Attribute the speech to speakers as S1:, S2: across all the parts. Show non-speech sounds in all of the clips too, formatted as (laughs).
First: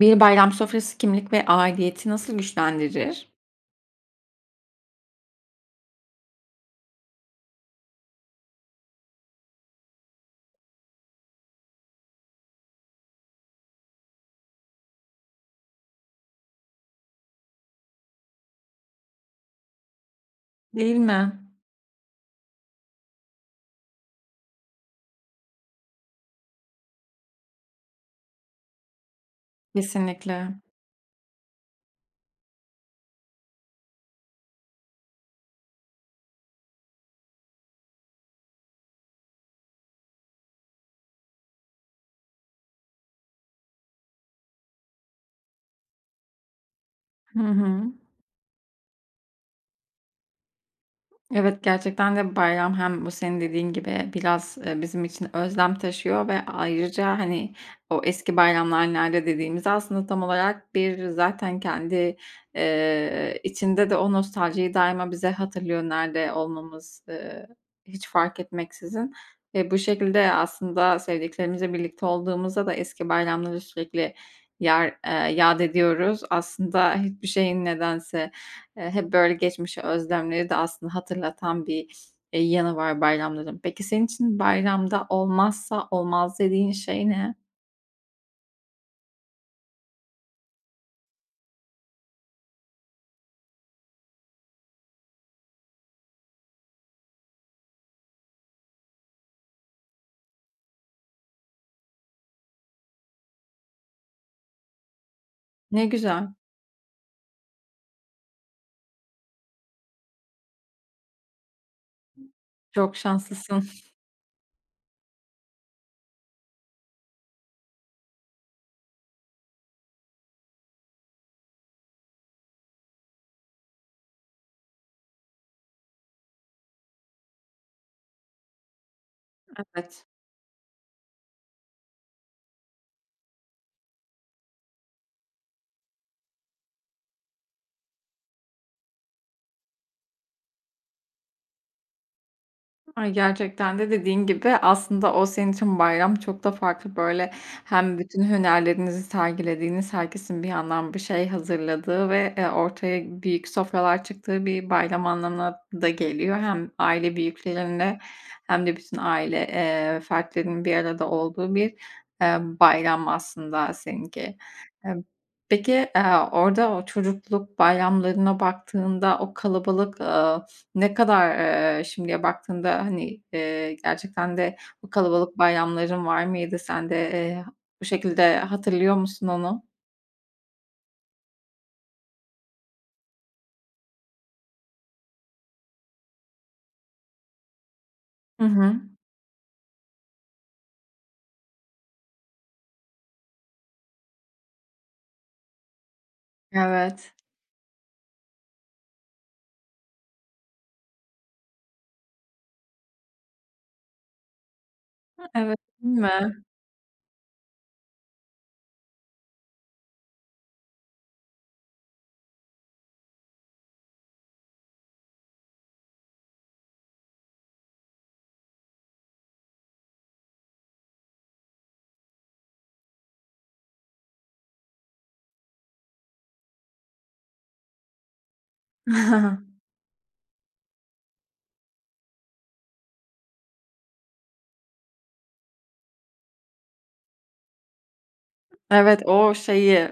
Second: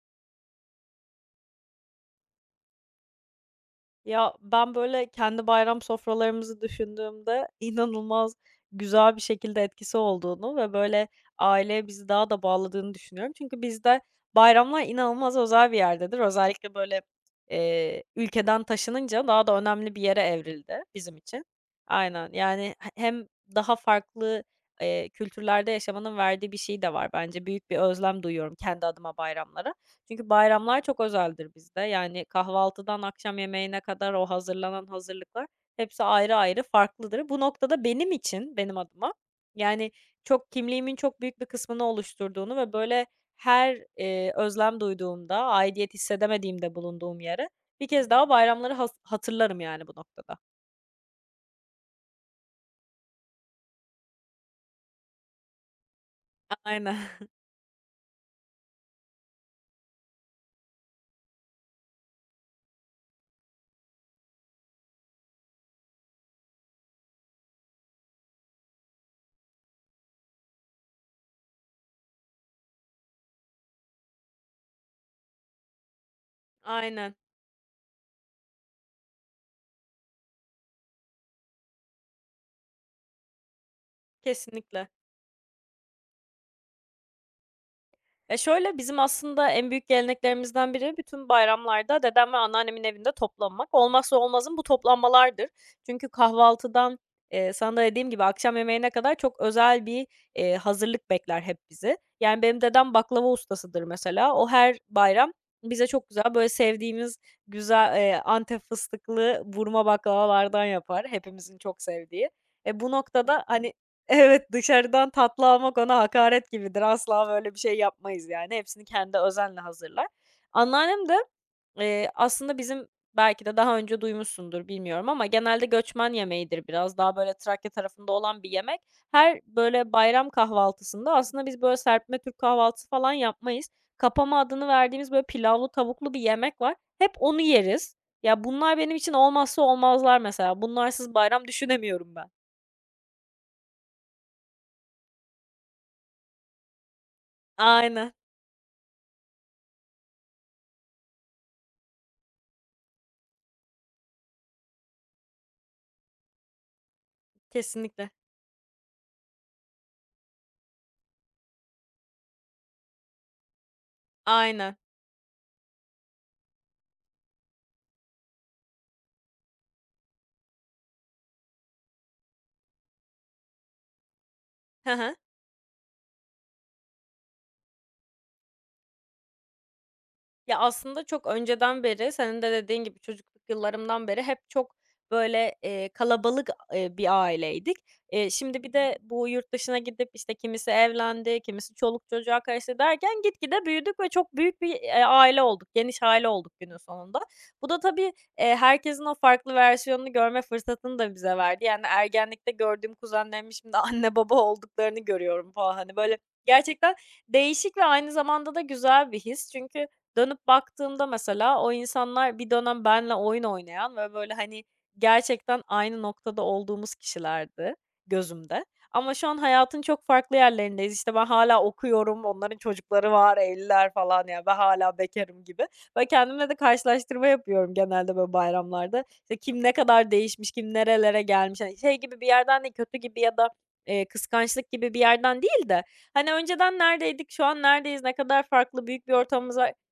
S1: Bir bayram sofrası kimlik ve aidiyeti nasıl güçlendirir?
S2: Ya, ben, böyle, kendi bayram sofralarımızı düşündüğümde inanılmaz güzel bir şekilde etkisi olduğunu ve, böyle, aileye bizi daha da bağladığını düşünüyorum. Çünkü bizde bayramlar inanılmaz özel bir yerdedir. Özellikle, böyle, ülkeden taşınınca daha da önemli bir yere evrildi
S1: Değil
S2: bizim
S1: mi?
S2: için. Aynen, yani, hem daha farklı, kültürlerde yaşamanın verdiği bir şey de var bence. Büyük bir özlem duyuyorum kendi adıma bayramlara. Çünkü
S1: Kesinlikle.
S2: bayramlar çok özeldir bizde. Yani kahvaltıdan akşam yemeğine kadar o hazırlanan hazırlıklar hepsi ayrı ayrı farklıdır. Bu noktada benim için, benim adıma yani çok kimliğimin çok büyük bir kısmını oluşturduğunu ve böyle her, özlem duyduğumda, aidiyet hissedemediğimde bulunduğum
S1: Hı
S2: yere
S1: hı.
S2: bir kez daha bayramları hatırlarım yani bu noktada.
S1: Evet, gerçekten de bayram hem bu senin dediğin gibi biraz, bizim için özlem taşıyor ve
S2: Aynen,
S1: ayrıca,
S2: (laughs)
S1: hani, o eski bayramlar nerede dediğimiz aslında tam olarak bir zaten kendi, içinde de o nostaljiyi daima bize hatırlıyor nerede olmamız, hiç fark etmeksizin. Ve bu şekilde aslında sevdiklerimizle birlikte olduğumuzda da eski bayramları sürekli yer yâd ediyoruz. Aslında
S2: aynen.
S1: hiçbir şeyin nedense hep böyle geçmişe özlemleri de aslında hatırlatan bir, yanı var bayramların. Peki senin için
S2: Kesinlikle.
S1: bayramda olmazsa olmaz dediğin şey ne?
S2: Ya, şöyle, bizim aslında en büyük geleneklerimizden biri bütün bayramlarda dedem ve anneannemin evinde toplanmak. Olmazsa olmazım bu toplanmalardır. Çünkü kahvaltıdan, sana da dediğim gibi akşam yemeğine kadar çok özel bir, hazırlık bekler hep bizi. Yani, benim dedem baklava ustasıdır mesela. O her bayram
S1: Ne
S2: bize çok
S1: güzel,
S2: güzel, böyle, sevdiğimiz güzel, Antep fıstıklı burma baklavalardan yapar, hepimizin çok sevdiği. Bu
S1: çok
S2: noktada,
S1: şanslısın.
S2: hani, evet, dışarıdan tatlı almak ona hakaret gibidir. Asla böyle bir şey yapmayız yani. Hepsini kendi özenle hazırlar. Anneannem de, aslında bizim belki de daha önce duymuşsundur bilmiyorum ama genelde göçmen yemeğidir biraz. Daha böyle Trakya tarafında olan bir yemek. Her böyle
S1: Evet.
S2: bayram kahvaltısında aslında biz böyle serpme Türk kahvaltısı falan yapmayız. Kapama adını verdiğimiz böyle pilavlı tavuklu bir yemek var. Hep onu yeriz. Ya, bunlar benim için olmazsa olmazlar mesela. Bunlarsız bayram düşünemiyorum ben.
S1: Ay, gerçekten de dediğin gibi aslında o senin için bayram çok da farklı, böyle, hem
S2: Aynen,
S1: bütün hünerlerinizi sergilediğiniz, herkesin bir yandan bir şey hazırladığı ve, ortaya büyük sofralar çıktığı bir bayram anlamına da geliyor. Hem aile büyüklerinle
S2: kesinlikle.
S1: hem de bütün aile, fertlerinin bir arada olduğu bir, bayram aslında seninki.
S2: Aynen.
S1: Emm, peki, orada o çocukluk bayramlarına baktığında o kalabalık, ne kadar, şimdiye baktığında, hani, gerçekten de bu
S2: Hı hı.
S1: kalabalık bayramların var mıydı? Sen de, bu şekilde hatırlıyor musun onu?
S2: Ya, aslında çok önceden beri, senin de dediğin gibi çocukluk yıllarımdan beri hep çok, böyle, kalabalık, bir aileydik.
S1: Hı
S2: Şimdi bir
S1: hı.
S2: de bu yurt dışına gidip, işte, kimisi evlendi, kimisi çoluk çocuğa karıştı derken gitgide büyüdük ve çok büyük bir, aile olduk, geniş aile olduk günün
S1: Evet.
S2: sonunda. Bu da tabii, herkesin o farklı versiyonunu görme fırsatını da bize verdi. Yani, ergenlikte gördüğüm kuzenlerimin şimdi (laughs) anne baba olduklarını görüyorum
S1: Evet,
S2: falan. Hani,
S1: değil
S2: böyle,
S1: mi?
S2: gerçekten değişik ve aynı zamanda da güzel bir his. Çünkü dönüp baktığımda mesela o insanlar bir dönem benle oyun oynayan ve böyle, hani, gerçekten aynı noktada olduğumuz kişilerdi gözümde. Ama şu an hayatın çok farklı yerlerindeyiz. İşte, ben hala okuyorum, onların çocukları var, evliler falan, ya, ben hala bekârım gibi. Ve kendimle de karşılaştırma yapıyorum genelde böyle bayramlarda. İşte, kim
S1: (laughs)
S2: ne kadar değişmiş, kim nerelere gelmiş. Hani, şey gibi bir yerden değil, kötü gibi ya da, kıskançlık gibi bir yerden değil de, hani, önceden neredeydik, şu an neredeyiz, ne kadar farklı
S1: Evet,
S2: büyük bir
S1: o
S2: ortamımız var.
S1: şeyi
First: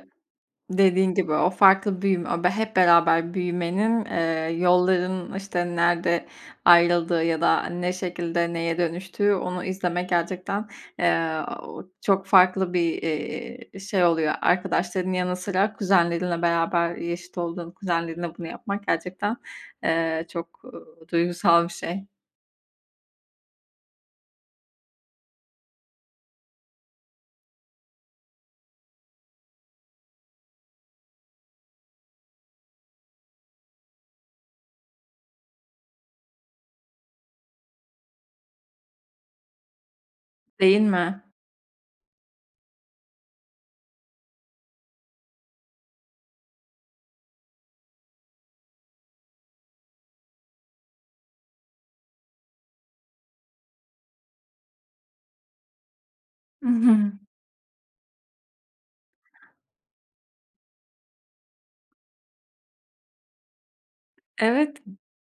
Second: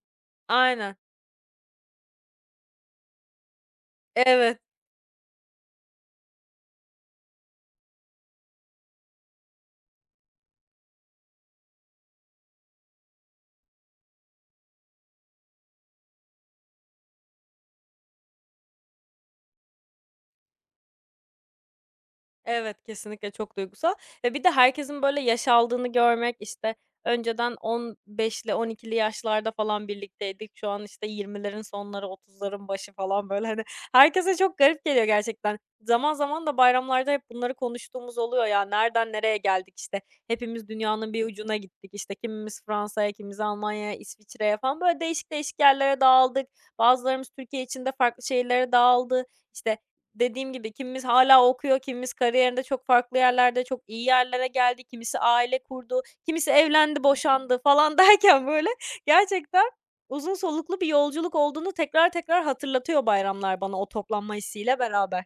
S2: Aynen.
S1: dediğin gibi o farklı büyüme, o hep beraber büyümenin,
S2: Evet,
S1: yolların, işte, nerede ayrıldığı ya da ne şekilde neye dönüştüğü onu izlemek gerçekten, o çok farklı bir, şey oluyor. Arkadaşların yanı sıra kuzenlerinle beraber yaşıt olduğun kuzenlerinle bunu yapmak gerçekten, çok, duygusal bir şey,
S2: evet, kesinlikle çok duygusal ve bir de herkesin böyle yaş aldığını görmek, işte, önceden 15'li 12'li yaşlarda falan birlikteydik. Şu an, işte, 20'lerin sonları, 30'ların başı falan, böyle, hani, herkese çok garip geliyor gerçekten. Zaman zaman da bayramlarda hep bunları konuştuğumuz oluyor ya, nereden nereye geldik, işte, hepimiz
S1: değil
S2: dünyanın
S1: mi?
S2: bir ucuna gittik, işte, kimimiz Fransa'ya, kimimiz Almanya'ya, İsviçre'ye falan, böyle, değişik değişik yerlere dağıldık. Bazılarımız Türkiye içinde farklı şehirlere dağıldı. İşte dediğim gibi kimimiz hala okuyor, kimimiz kariyerinde çok farklı yerlerde, çok iyi yerlere geldi, kimisi aile kurdu, kimisi evlendi,
S1: (laughs)
S2: boşandı falan (laughs) derken böyle gerçekten uzun soluklu bir yolculuk olduğunu tekrar tekrar hatırlatıyor bayramlar bana o toplanma
S1: Evet.
S2: hissiyle beraber.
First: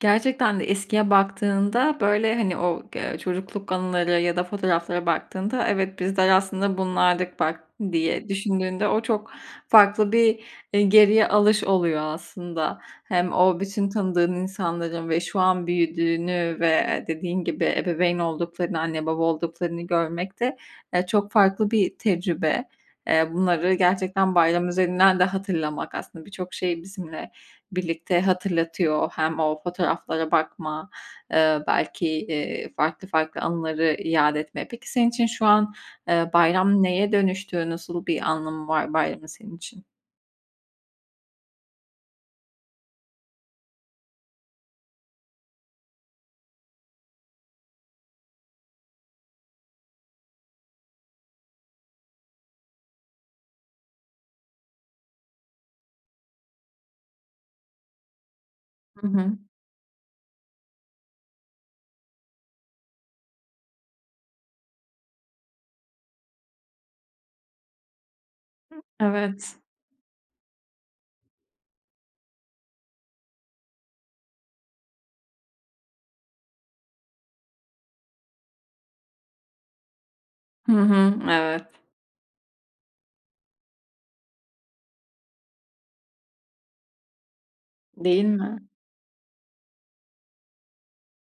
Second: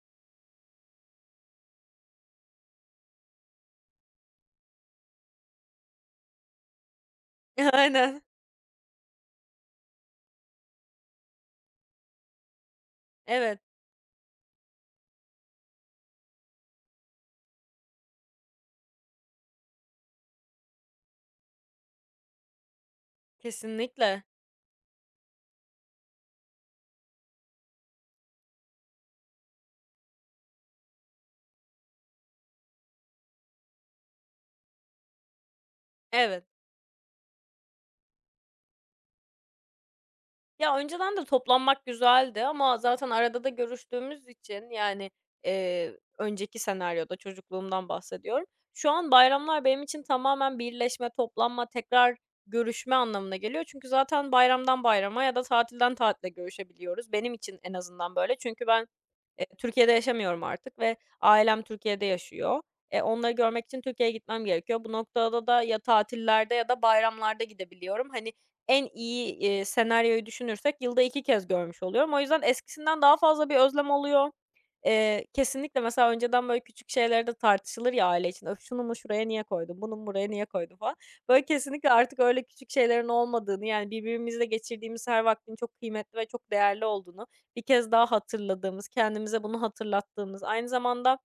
S1: Gerçekten de eskiye baktığında, böyle, hani, o, çocukluk anıları ya da fotoğraflara baktığında, "Evet, bizler aslında bunlardık bak."
S2: (laughs) Aynen.
S1: diye düşündüğünde o çok farklı bir, geriye alış oluyor aslında. Hem o
S2: Evet,
S1: bütün tanıdığın insanların ve şu an büyüdüğünü dediğin gibi ebeveyn olduklarını, anne baba olduklarını görmek de, çok farklı bir tecrübe. Bunları
S2: kesinlikle.
S1: gerçekten bayram üzerinden de hatırlamak aslında birçok şey bizimle birlikte hatırlatıyor. Hem o fotoğraflara bakma, belki, farklı farklı anıları iade etme. Peki senin için şu an,
S2: Evet.
S1: bayram neye dönüştü? Nasıl bir anlamı var bayramın senin için?
S2: Ya, önceden de toplanmak güzeldi ama zaten arada da görüştüğümüz için, yani, önceki senaryoda, çocukluğumdan bahsediyorum. Şu an bayramlar benim için tamamen birleşme, toplanma, tekrar görüşme anlamına geliyor. Çünkü zaten bayramdan bayrama ya da tatilden tatile görüşebiliyoruz. Benim için en azından böyle. Çünkü ben,
S1: Hı hı.
S2: Türkiye'de yaşamıyorum artık ve ailem Türkiye'de yaşıyor. E, onları görmek için Türkiye'ye gitmem gerekiyor. Bu noktada da ya tatillerde ya da bayramlarda gidebiliyorum. Hani, en iyi,
S1: Evet.
S2: senaryoyu düşünürsek yılda 2 kez görmüş oluyorum. O yüzden eskisinden daha fazla bir özlem oluyor. Kesinlikle mesela önceden böyle küçük şeyler de tartışılır ya aile için. "Öf, şunu mu şuraya niye koydun, bunu mu buraya niye
S1: Hı
S2: koydun?" falan.
S1: hı.
S2: Böyle
S1: Evet.
S2: kesinlikle artık öyle küçük şeylerin olmadığını, yani birbirimizle geçirdiğimiz her vaktin çok kıymetli ve çok değerli olduğunu bir kez daha
S1: Değil mi?
S2: hatırladığımız, kendimize bunu hatırlattığımız, aynı zamanda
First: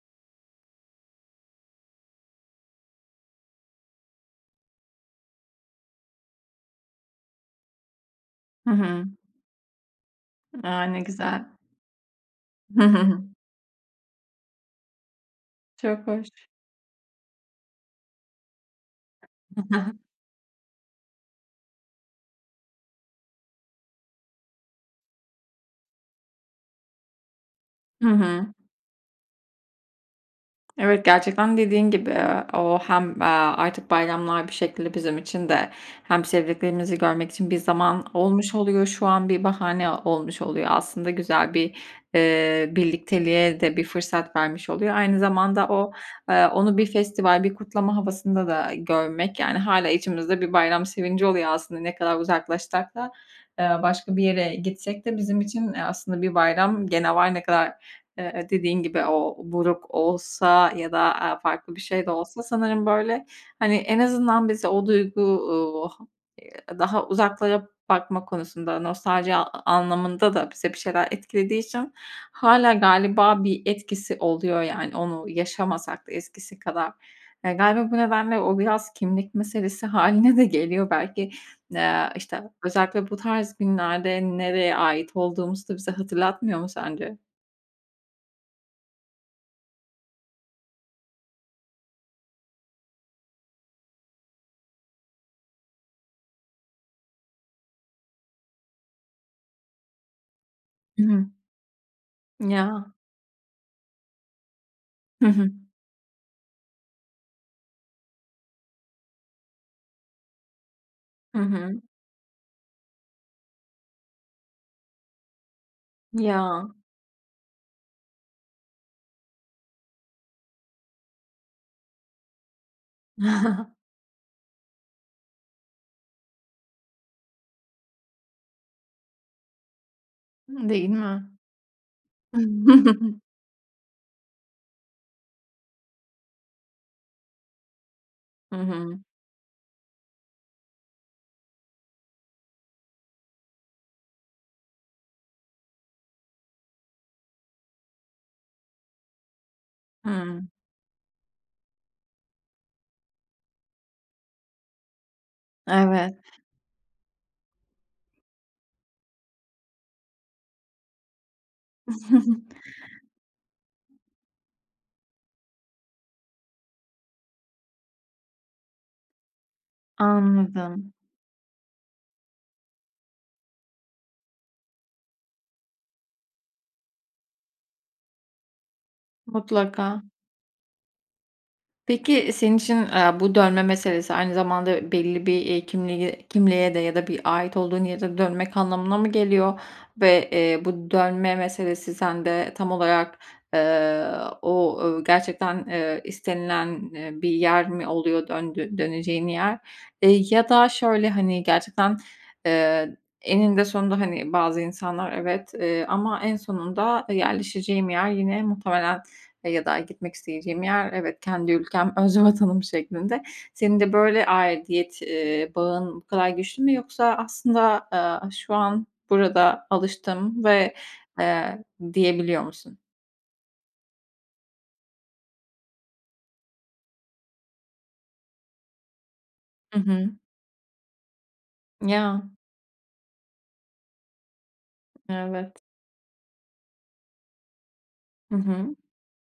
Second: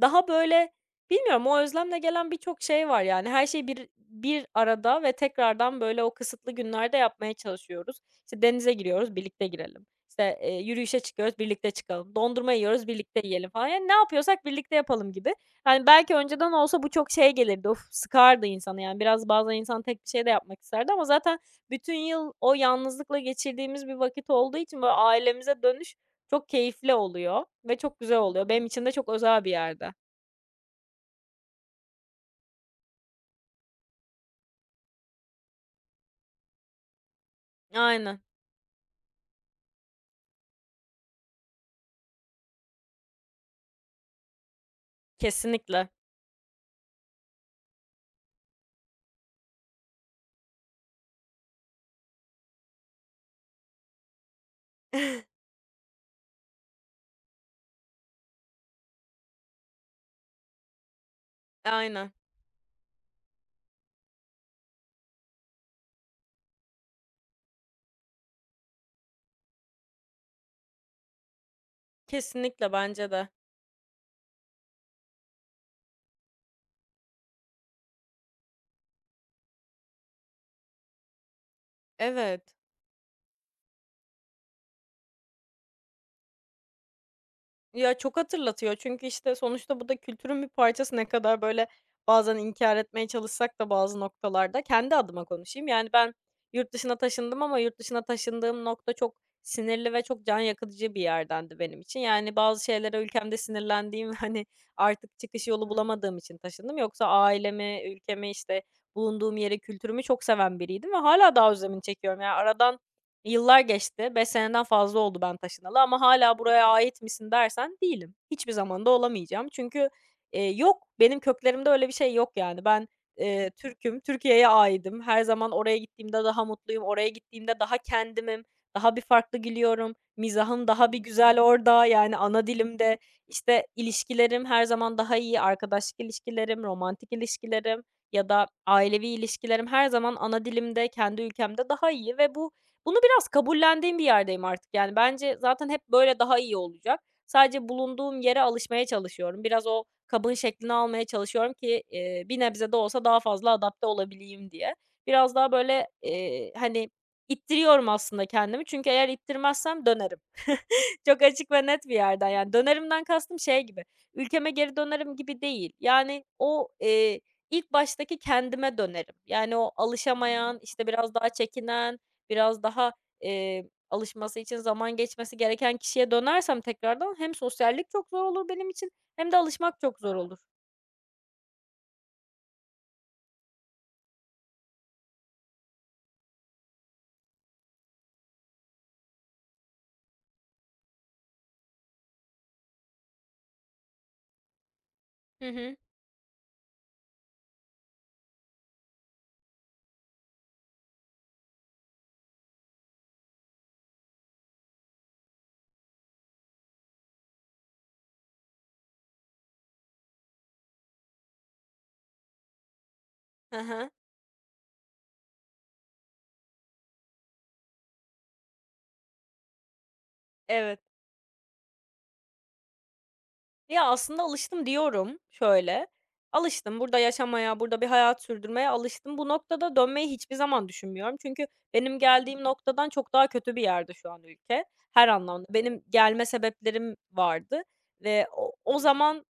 S2: daha böyle bilmiyorum o özlemle gelen birçok şey var yani. Her şey bir arada ve tekrardan böyle o kısıtlı günlerde yapmaya çalışıyoruz. İşte
S1: Hı
S2: denize
S1: hı.
S2: giriyoruz, birlikte girelim. İşte,
S1: A, ne
S2: yürüyüşe çıkıyoruz,
S1: güzel.
S2: birlikte çıkalım. Dondurma
S1: (laughs) Hı
S2: yiyoruz,
S1: hı.
S2: birlikte yiyelim falan. Yani ne yapıyorsak birlikte yapalım gibi. Yani
S1: Çok
S2: belki
S1: hoş.
S2: önceden olsa bu çok şey gelirdi, of, sıkardı insanı yani. Biraz bazen insan tek bir şey de yapmak isterdi ama zaten bütün yıl o yalnızlıkla geçirdiğimiz bir vakit olduğu için böyle ailemize dönüş çok keyifli oluyor ve çok
S1: (laughs) Hı
S2: güzel oluyor.
S1: hı.
S2: Benim için de çok özel bir yerde.
S1: Evet, gerçekten dediğin gibi, o hem, artık bayramlar bir şekilde bizim için de hem sevdiklerimizi görmek için bir zaman
S2: Aynen.
S1: olmuş oluyor. Şu an bir bahane olmuş oluyor. Aslında güzel bir, birlikteliğe de bir fırsat vermiş oluyor. Aynı zamanda
S2: Kesinlikle.
S1: o, onu bir festival, bir kutlama havasında da görmek, yani, hala içimizde bir bayram sevinci oluyor aslında. Ne kadar uzaklaşsak da, başka bir yere gitsek de bizim
S2: (laughs)
S1: için, aslında bir bayram gene var. Ne kadar dediğin gibi o buruk olsa ya da, farklı bir şey de
S2: Aynen.
S1: olsa sanırım, böyle, hani, en azından bizi o duygu, daha uzaklara bakma konusunda, nostalji anlamında da bize bir şeyler etkilediği için hâlâ
S2: Kesinlikle, bence de.
S1: galiba bir etkisi oluyor, yani, onu yaşamasak da eskisi kadar. Galiba bu nedenle o biraz kimlik meselesi (laughs) hâline de geliyor belki. İşte,
S2: Evet.
S1: özellikle bu tarz günlerde nereye ait olduğumuzu da bize hatırlatmıyor mu sence?
S2: Ya, çok hatırlatıyor çünkü, işte, sonuçta bu da kültürün bir parçası. Ne kadar böyle bazen inkar etmeye çalışsak da bazı noktalarda kendi adıma konuşayım. Yani, ben yurt dışına taşındım ama yurt dışına taşındığım nokta çok sinirli ve çok can yakıcı bir
S1: Hı hı.
S2: yerdendi benim için. Yani, bazı
S1: Ya.
S2: şeylere ülkemde sinirlendiğim (laughs) hani, artık
S1: Hı
S2: çıkış
S1: hı.
S2: yolu bulamadığım için taşındım. Yoksa ailemi, ülkemi, işte, bulunduğum yeri, kültürümü çok seven biriydim ve hala
S1: Hı
S2: daha
S1: hı.
S2: özlemini çekiyorum. Ya, aradan yıllar geçti. 5 seneden fazla oldu ben taşınalı ama hala buraya
S1: Ya.
S2: ait misin dersen değilim. Hiçbir zaman da olamayacağım. Çünkü, yok, benim köklerimde öyle bir şey yok yani. Ben,
S1: (laughs)
S2: Türk'üm, Türkiye'ye aitim. Her zaman oraya gittiğimde daha mutluyum. Oraya gittiğimde daha kendimim, daha bir farklı gülüyorum. Mizahım
S1: Değil
S2: daha bir
S1: mi?
S2: güzel orada, yani ana dilimde.
S1: (laughs)
S2: İşte ilişkilerim her zaman daha iyi. Arkadaşlık ilişkilerim, romantik ilişkilerim ya da
S1: Hı hı.
S2: ailevi ilişkilerim her zaman ana dilimde, kendi ülkemde daha iyi ve bunu biraz kabullendiğim bir yerdeyim artık. Yani, bence zaten hep böyle daha iyi olacak. Sadece bulunduğum yere alışmaya çalışıyorum. Biraz o kabın
S1: Hımm.
S2: şeklini almaya çalışıyorum ki, bir nebze de olsa daha fazla adapte olabileyim diye. Biraz daha böyle,
S1: Evet.
S2: hani, ittiriyorum aslında kendimi çünkü eğer ittirmezsem dönerim. Çok açık ve net bir yerden yani
S1: (laughs)
S2: dönerimden kastım şey gibi, ülkeme geri dönerim gibi değil. Yani o, ilk baştaki kendime dönerim. Yani o alışamayan, işte,
S1: Anladım.
S2: biraz daha çekinen, biraz daha, alışması için zaman geçmesi gereken kişiye dönersem tekrardan hem sosyallik çok zor olur benim için hem de alışmak çok
S1: Mutlaka.
S2: zor olur.
S1: Peki, senin için, bu dönme meselesi aynı zamanda belli bir, kimliğe de ya da bir ait olduğun yere dönmek anlamına mı geliyor? Ve, bu dönme meselesi sende tam olarak, eee, o,
S2: Hı
S1: gerçekten,
S2: hı.
S1: istenilen, bir yer mi oluyor döneceğin yer? Ya da şöyle, hani, gerçekten, eee, eninde sonunda, hani, bazı insanlar evet, ama en sonunda yerleşeceğim yer yine muhtemelen ya da gitmek isteyeceğim yer, evet, kendi ülkem, (laughs) öz vatanım şeklinde. Senin
S2: Aha.
S1: de böyle aidiyet, bağın bu kadar güçlü mü yoksa aslında, şu an burada alıştım ve,
S2: Evet.
S1: eee, diyebiliyor musun?
S2: Ya, aslında alıştım diyorum şöyle, alıştım, burada yaşamaya, burada bir hayat sürdürmeye alıştım. Bu noktada
S1: Hı hı.
S2: dönmeyi hiçbir zaman düşünmüyorum. Çünkü benim
S1: Ya,
S2: geldiğim noktadan çok daha kötü bir yerde şu an ülke her anlamda.
S1: evet.
S2: Benim gelme sebeplerim vardı ve
S1: Hı
S2: o
S1: hı.
S2: o zaman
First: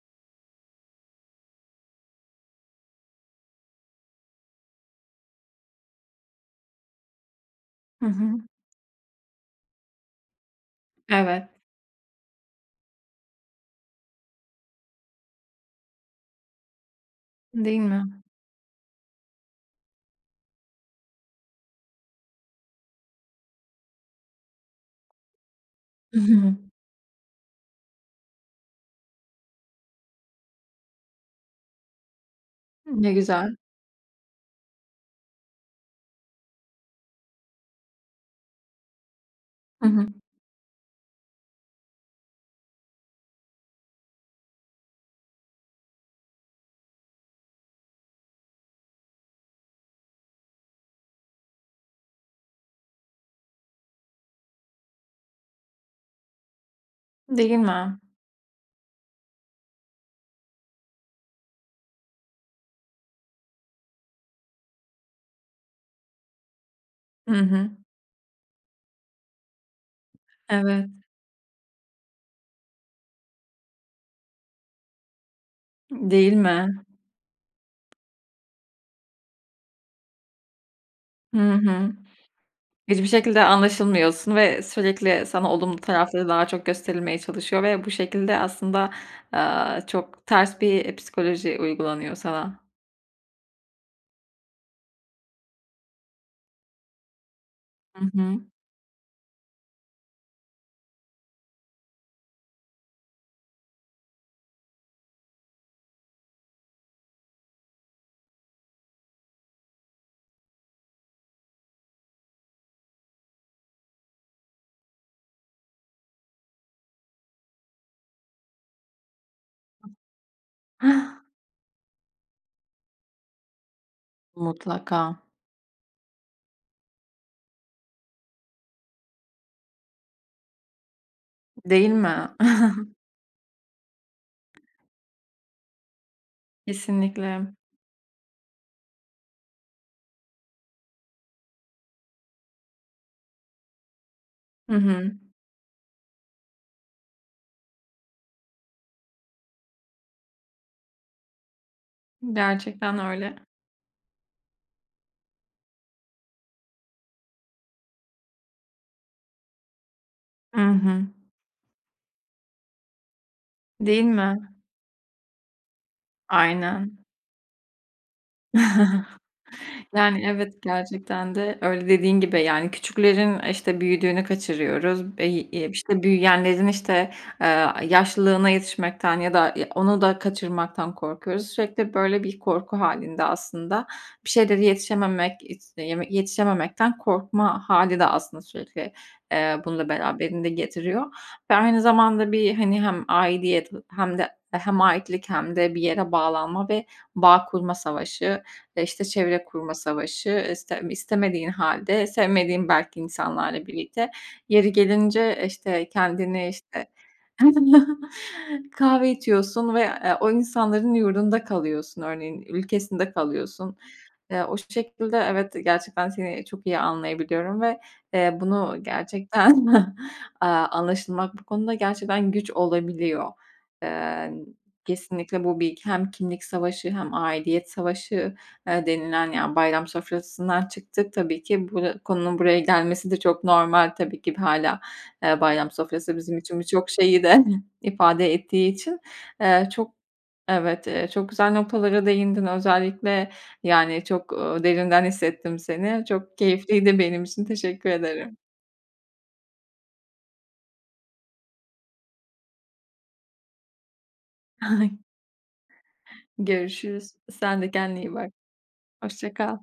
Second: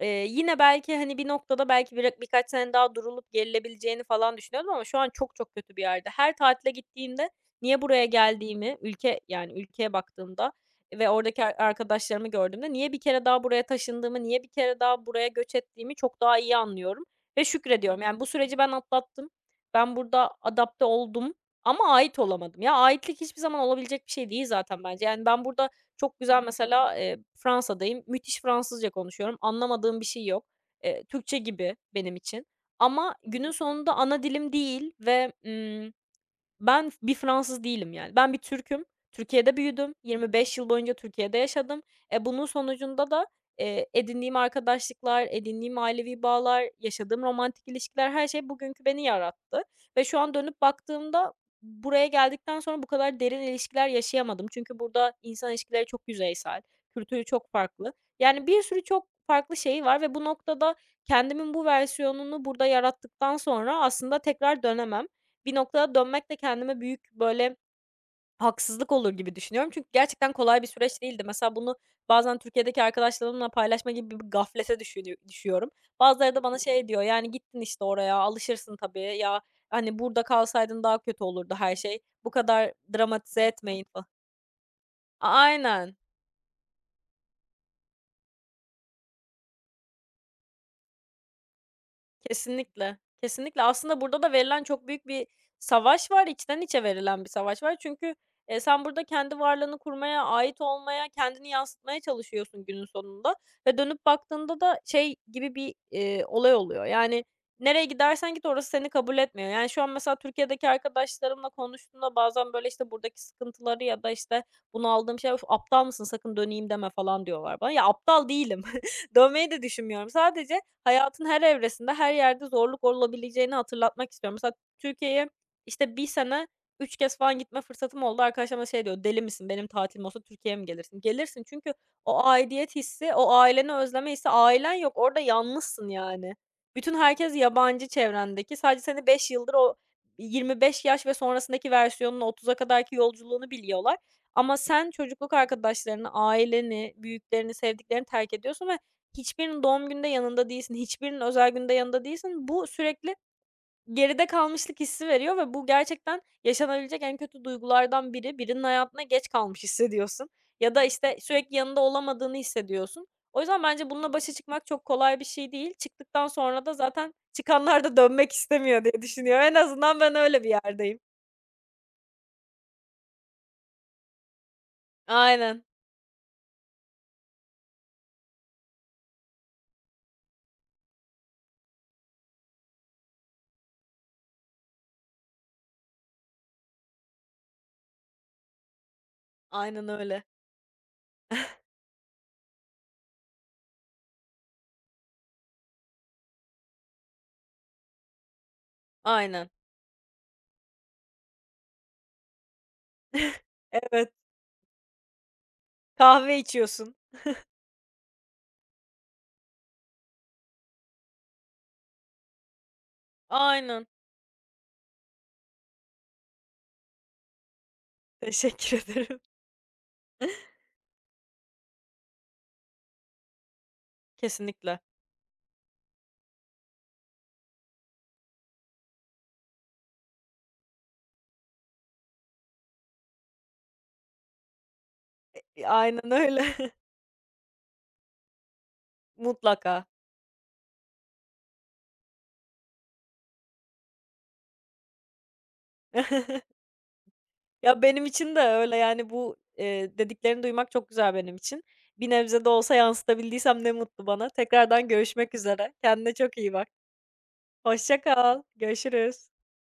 S2: Yine belki, hani, bir noktada belki birkaç sene daha durulup gerilebileceğini falan düşünüyordum ama şu an çok çok kötü bir yerde. Her tatile gittiğimde niye buraya
S1: Hı hı.
S2: geldiğimi, ülke, yani, ülkeye baktığımda ve oradaki
S1: Evet,
S2: arkadaşlarımı gördüğümde niye bir kere daha buraya taşındığımı, niye bir kere daha buraya göç ettiğimi çok daha iyi anlıyorum ve
S1: değil mi?
S2: şükrediyorum. Yani, bu süreci ben atlattım. Ben burada adapte oldum ama ait olamadım. Ya, aitlik hiçbir zaman olabilecek bir şey değil zaten bence. Yani, ben burada çok
S1: Hı
S2: güzel
S1: hı.
S2: mesela, Fransa'dayım, müthiş Fransızca konuşuyorum, anlamadığım bir şey yok. Türkçe gibi benim için
S1: Ne
S2: ama günün
S1: güzel.
S2: sonunda ana dilim değil ve, ben bir Fransız değilim yani. Ben bir Türk'üm. Türkiye'de
S1: Hı
S2: büyüdüm.
S1: hı.
S2: 25 yıl boyunca Türkiye'de yaşadım. E, bunun sonucunda da, edindiğim arkadaşlıklar, edindiğim ailevi bağlar, yaşadığım romantik ilişkiler, her şey bugünkü beni yarattı ve şu an dönüp baktığımda buraya geldikten sonra bu kadar derin ilişkiler yaşayamadım. Çünkü burada insan ilişkileri çok yüzeysel, kültürü çok
S1: Değil
S2: farklı.
S1: mi?
S2: Yani bir sürü çok farklı şeyi var ve bu noktada kendimin bu versiyonunu burada yarattıktan sonra aslında tekrar dönemem bir noktaya dönmek de kendime büyük,
S1: Hı
S2: böyle,
S1: hı.
S2: haksızlık olur gibi düşünüyorum. Çünkü gerçekten kolay bir
S1: Evet.
S2: süreç değildi. Mesela bunu bazen Türkiye'deki arkadaşlarımla paylaşma gibi bir gaflete düşüyorum.
S1: Değil
S2: Bazıları da bana
S1: mi?
S2: şey diyor, yani, "Gittin, işte, oraya, alışırsın tabii. Ya, hani, burada kalsaydın daha kötü
S1: Hı
S2: olurdu her
S1: hı.
S2: şey. Bu kadar
S1: Hiçbir
S2: dramatize
S1: şekilde
S2: etmeyin."
S1: anlaşılmıyorsun ve sürekli sana olumlu
S2: Aynen.
S1: tarafları daha çok gösterilmeye çalışıyor ve bu şekilde aslında, çok ters bir psikoloji uygulanıyor sana.
S2: Kesinlikle, kesinlikle. Aslında burada da verilen çok büyük bir savaş var, içten içe verilen bir savaş var.
S1: Hı
S2: Çünkü,
S1: hı.
S2: sen burada kendi varlığını kurmaya, ait olmaya, kendini yansıtmaya çalışıyorsun günün sonunda ve dönüp baktığında da şey gibi bir, olay oluyor. Yani, nereye gidersen git orası seni kabul etmiyor. Yani, şu an mesela Türkiye'deki arkadaşlarımla konuştuğumda bazen, böyle, işte, buradaki sıkıntıları ya da, işte, bunu aldığım şey, "Of, aptal mısın? Sakın döneyim deme." falan diyorlar bana. Ya, aptal değilim. (laughs) Dönmeyi de düşünmüyorum. Sadece hayatın her
S1: (gasps)
S2: evresinde, her yerde zorluk olabileceğini hatırlatmak istiyorum. Mesela
S1: Mutlaka,
S2: Türkiye'ye, işte, bir sene 3 kez falan gitme fırsatım oldu. Arkadaşlarım da şey diyor, "Deli misin? Benim tatilim olsa Türkiye'ye mi gelirsin?" Gelirsin çünkü
S1: değil
S2: o
S1: mi?
S2: aidiyet
S1: (laughs)
S2: hissi, o aileni özleme hissi, ailen yok, orada yalnızsın yani. Bütün herkes
S1: Kesinlikle.
S2: yabancı çevrendeki. Sadece seni 5 yıldır o 25 yaş ve sonrasındaki versiyonunu, 30'a kadarki yolculuğunu biliyorlar. Ama
S1: Hı
S2: sen
S1: hı.
S2: çocukluk arkadaşlarını, aileni, büyüklerini, sevdiklerini terk ediyorsun ve hiçbirinin doğum günde yanında değilsin, hiçbirinin özel günde yanında değilsin. Bu
S1: Gerçekten
S2: sürekli
S1: öyle.
S2: geride kalmışlık hissi veriyor ve bu gerçekten yaşanabilecek en kötü duygulardan biri. Birinin hayatına geç kalmış hissediyorsun
S1: Hı
S2: ya da,
S1: hı.
S2: işte, sürekli yanında olamadığını hissediyorsun. O yüzden bence
S1: Değil
S2: bununla başa
S1: mi?
S2: çıkmak çok kolay bir şey değil. Çıktıktan sonra da
S1: Aynen.
S2: zaten çıkanlar da dönmek istemiyor diye
S1: (laughs)
S2: düşünüyor. En azından ben
S1: Yani,
S2: öyle bir
S1: evet,
S2: yerdeyim.
S1: gerçekten de öyle dediğin gibi, yani, küçüklerin, işte, büyüdüğünü kaçırıyoruz.
S2: Aynen,
S1: İşte, büyüyenlerin, işte, yaşlılığına yetişmekten ya da, onu da kaçırmaktan korkuyoruz. Sürekli böyle bir korku halinde aslında. Bir şeyleri yetişememek, işte, yetişememekten korkma hâli de aslında sürekli, bunu da
S2: aynen öyle.
S1: beraberinde getiriyor ve aynı zamanda bir, hani, hem aidiyet hem de hem aitlik hem de bir yere bağlanma ve bağ kurma savaşı. İşte, çevre
S2: Aynen.
S1: kurma savaşı, istemediğin halde sevmediğin belki
S2: (laughs)
S1: insanlarla birlikte
S2: Evet,
S1: yeri gelince, işte,
S2: kahve
S1: kendini, işte
S2: içiyorsun.
S1: (laughs) kahve içiyorsun ve, o insanların yurdunda kalıyorsun örneğin, ülkesinde kalıyorsun.
S2: Aynen.
S1: O şekilde evet, gerçekten seni çok iyi anlayabiliyorum ve, bunu
S2: Teşekkür ederim.
S1: gerçekten, (laughs)
S2: (laughs)
S1: anlaşılmak bu konuda gerçekten güç olabiliyor. Eee,
S2: Kesinlikle.
S1: kesinlikle bu bir hem kimlik savaşı hem aidiyet savaşı, denilen, yani, bayram sofrasından çıktık tabii ki. Bu konunun buraya gelmesi de çok normal tabii ki hala.
S2: E,
S1: Bayram
S2: aynen
S1: sofrası bizim
S2: öyle.
S1: için
S2: (laughs)
S1: birçok şeyi de (laughs) ifade ettiği için,
S2: Mutlaka.
S1: çok evet, çok güzel noktalara değindin. Özellikle, yani, çok, derinden hissettim seni. Çok
S2: (laughs)
S1: keyifliydi benim için.
S2: Ya,
S1: Teşekkür
S2: benim
S1: ederim.
S2: için de öyle, yani, bu, dediklerini duymak çok güzel benim için. Bir nebze de olsa yansıtabildiysem ne mutlu bana. Tekrardan
S1: (laughs)
S2: görüşmek üzere. Kendine çok iyi bak.
S1: Görüşürüz. Sen de kendine
S2: Hoşça
S1: iyi bak.
S2: kal.
S1: Hoşça
S2: Görüşürüz.
S1: kal.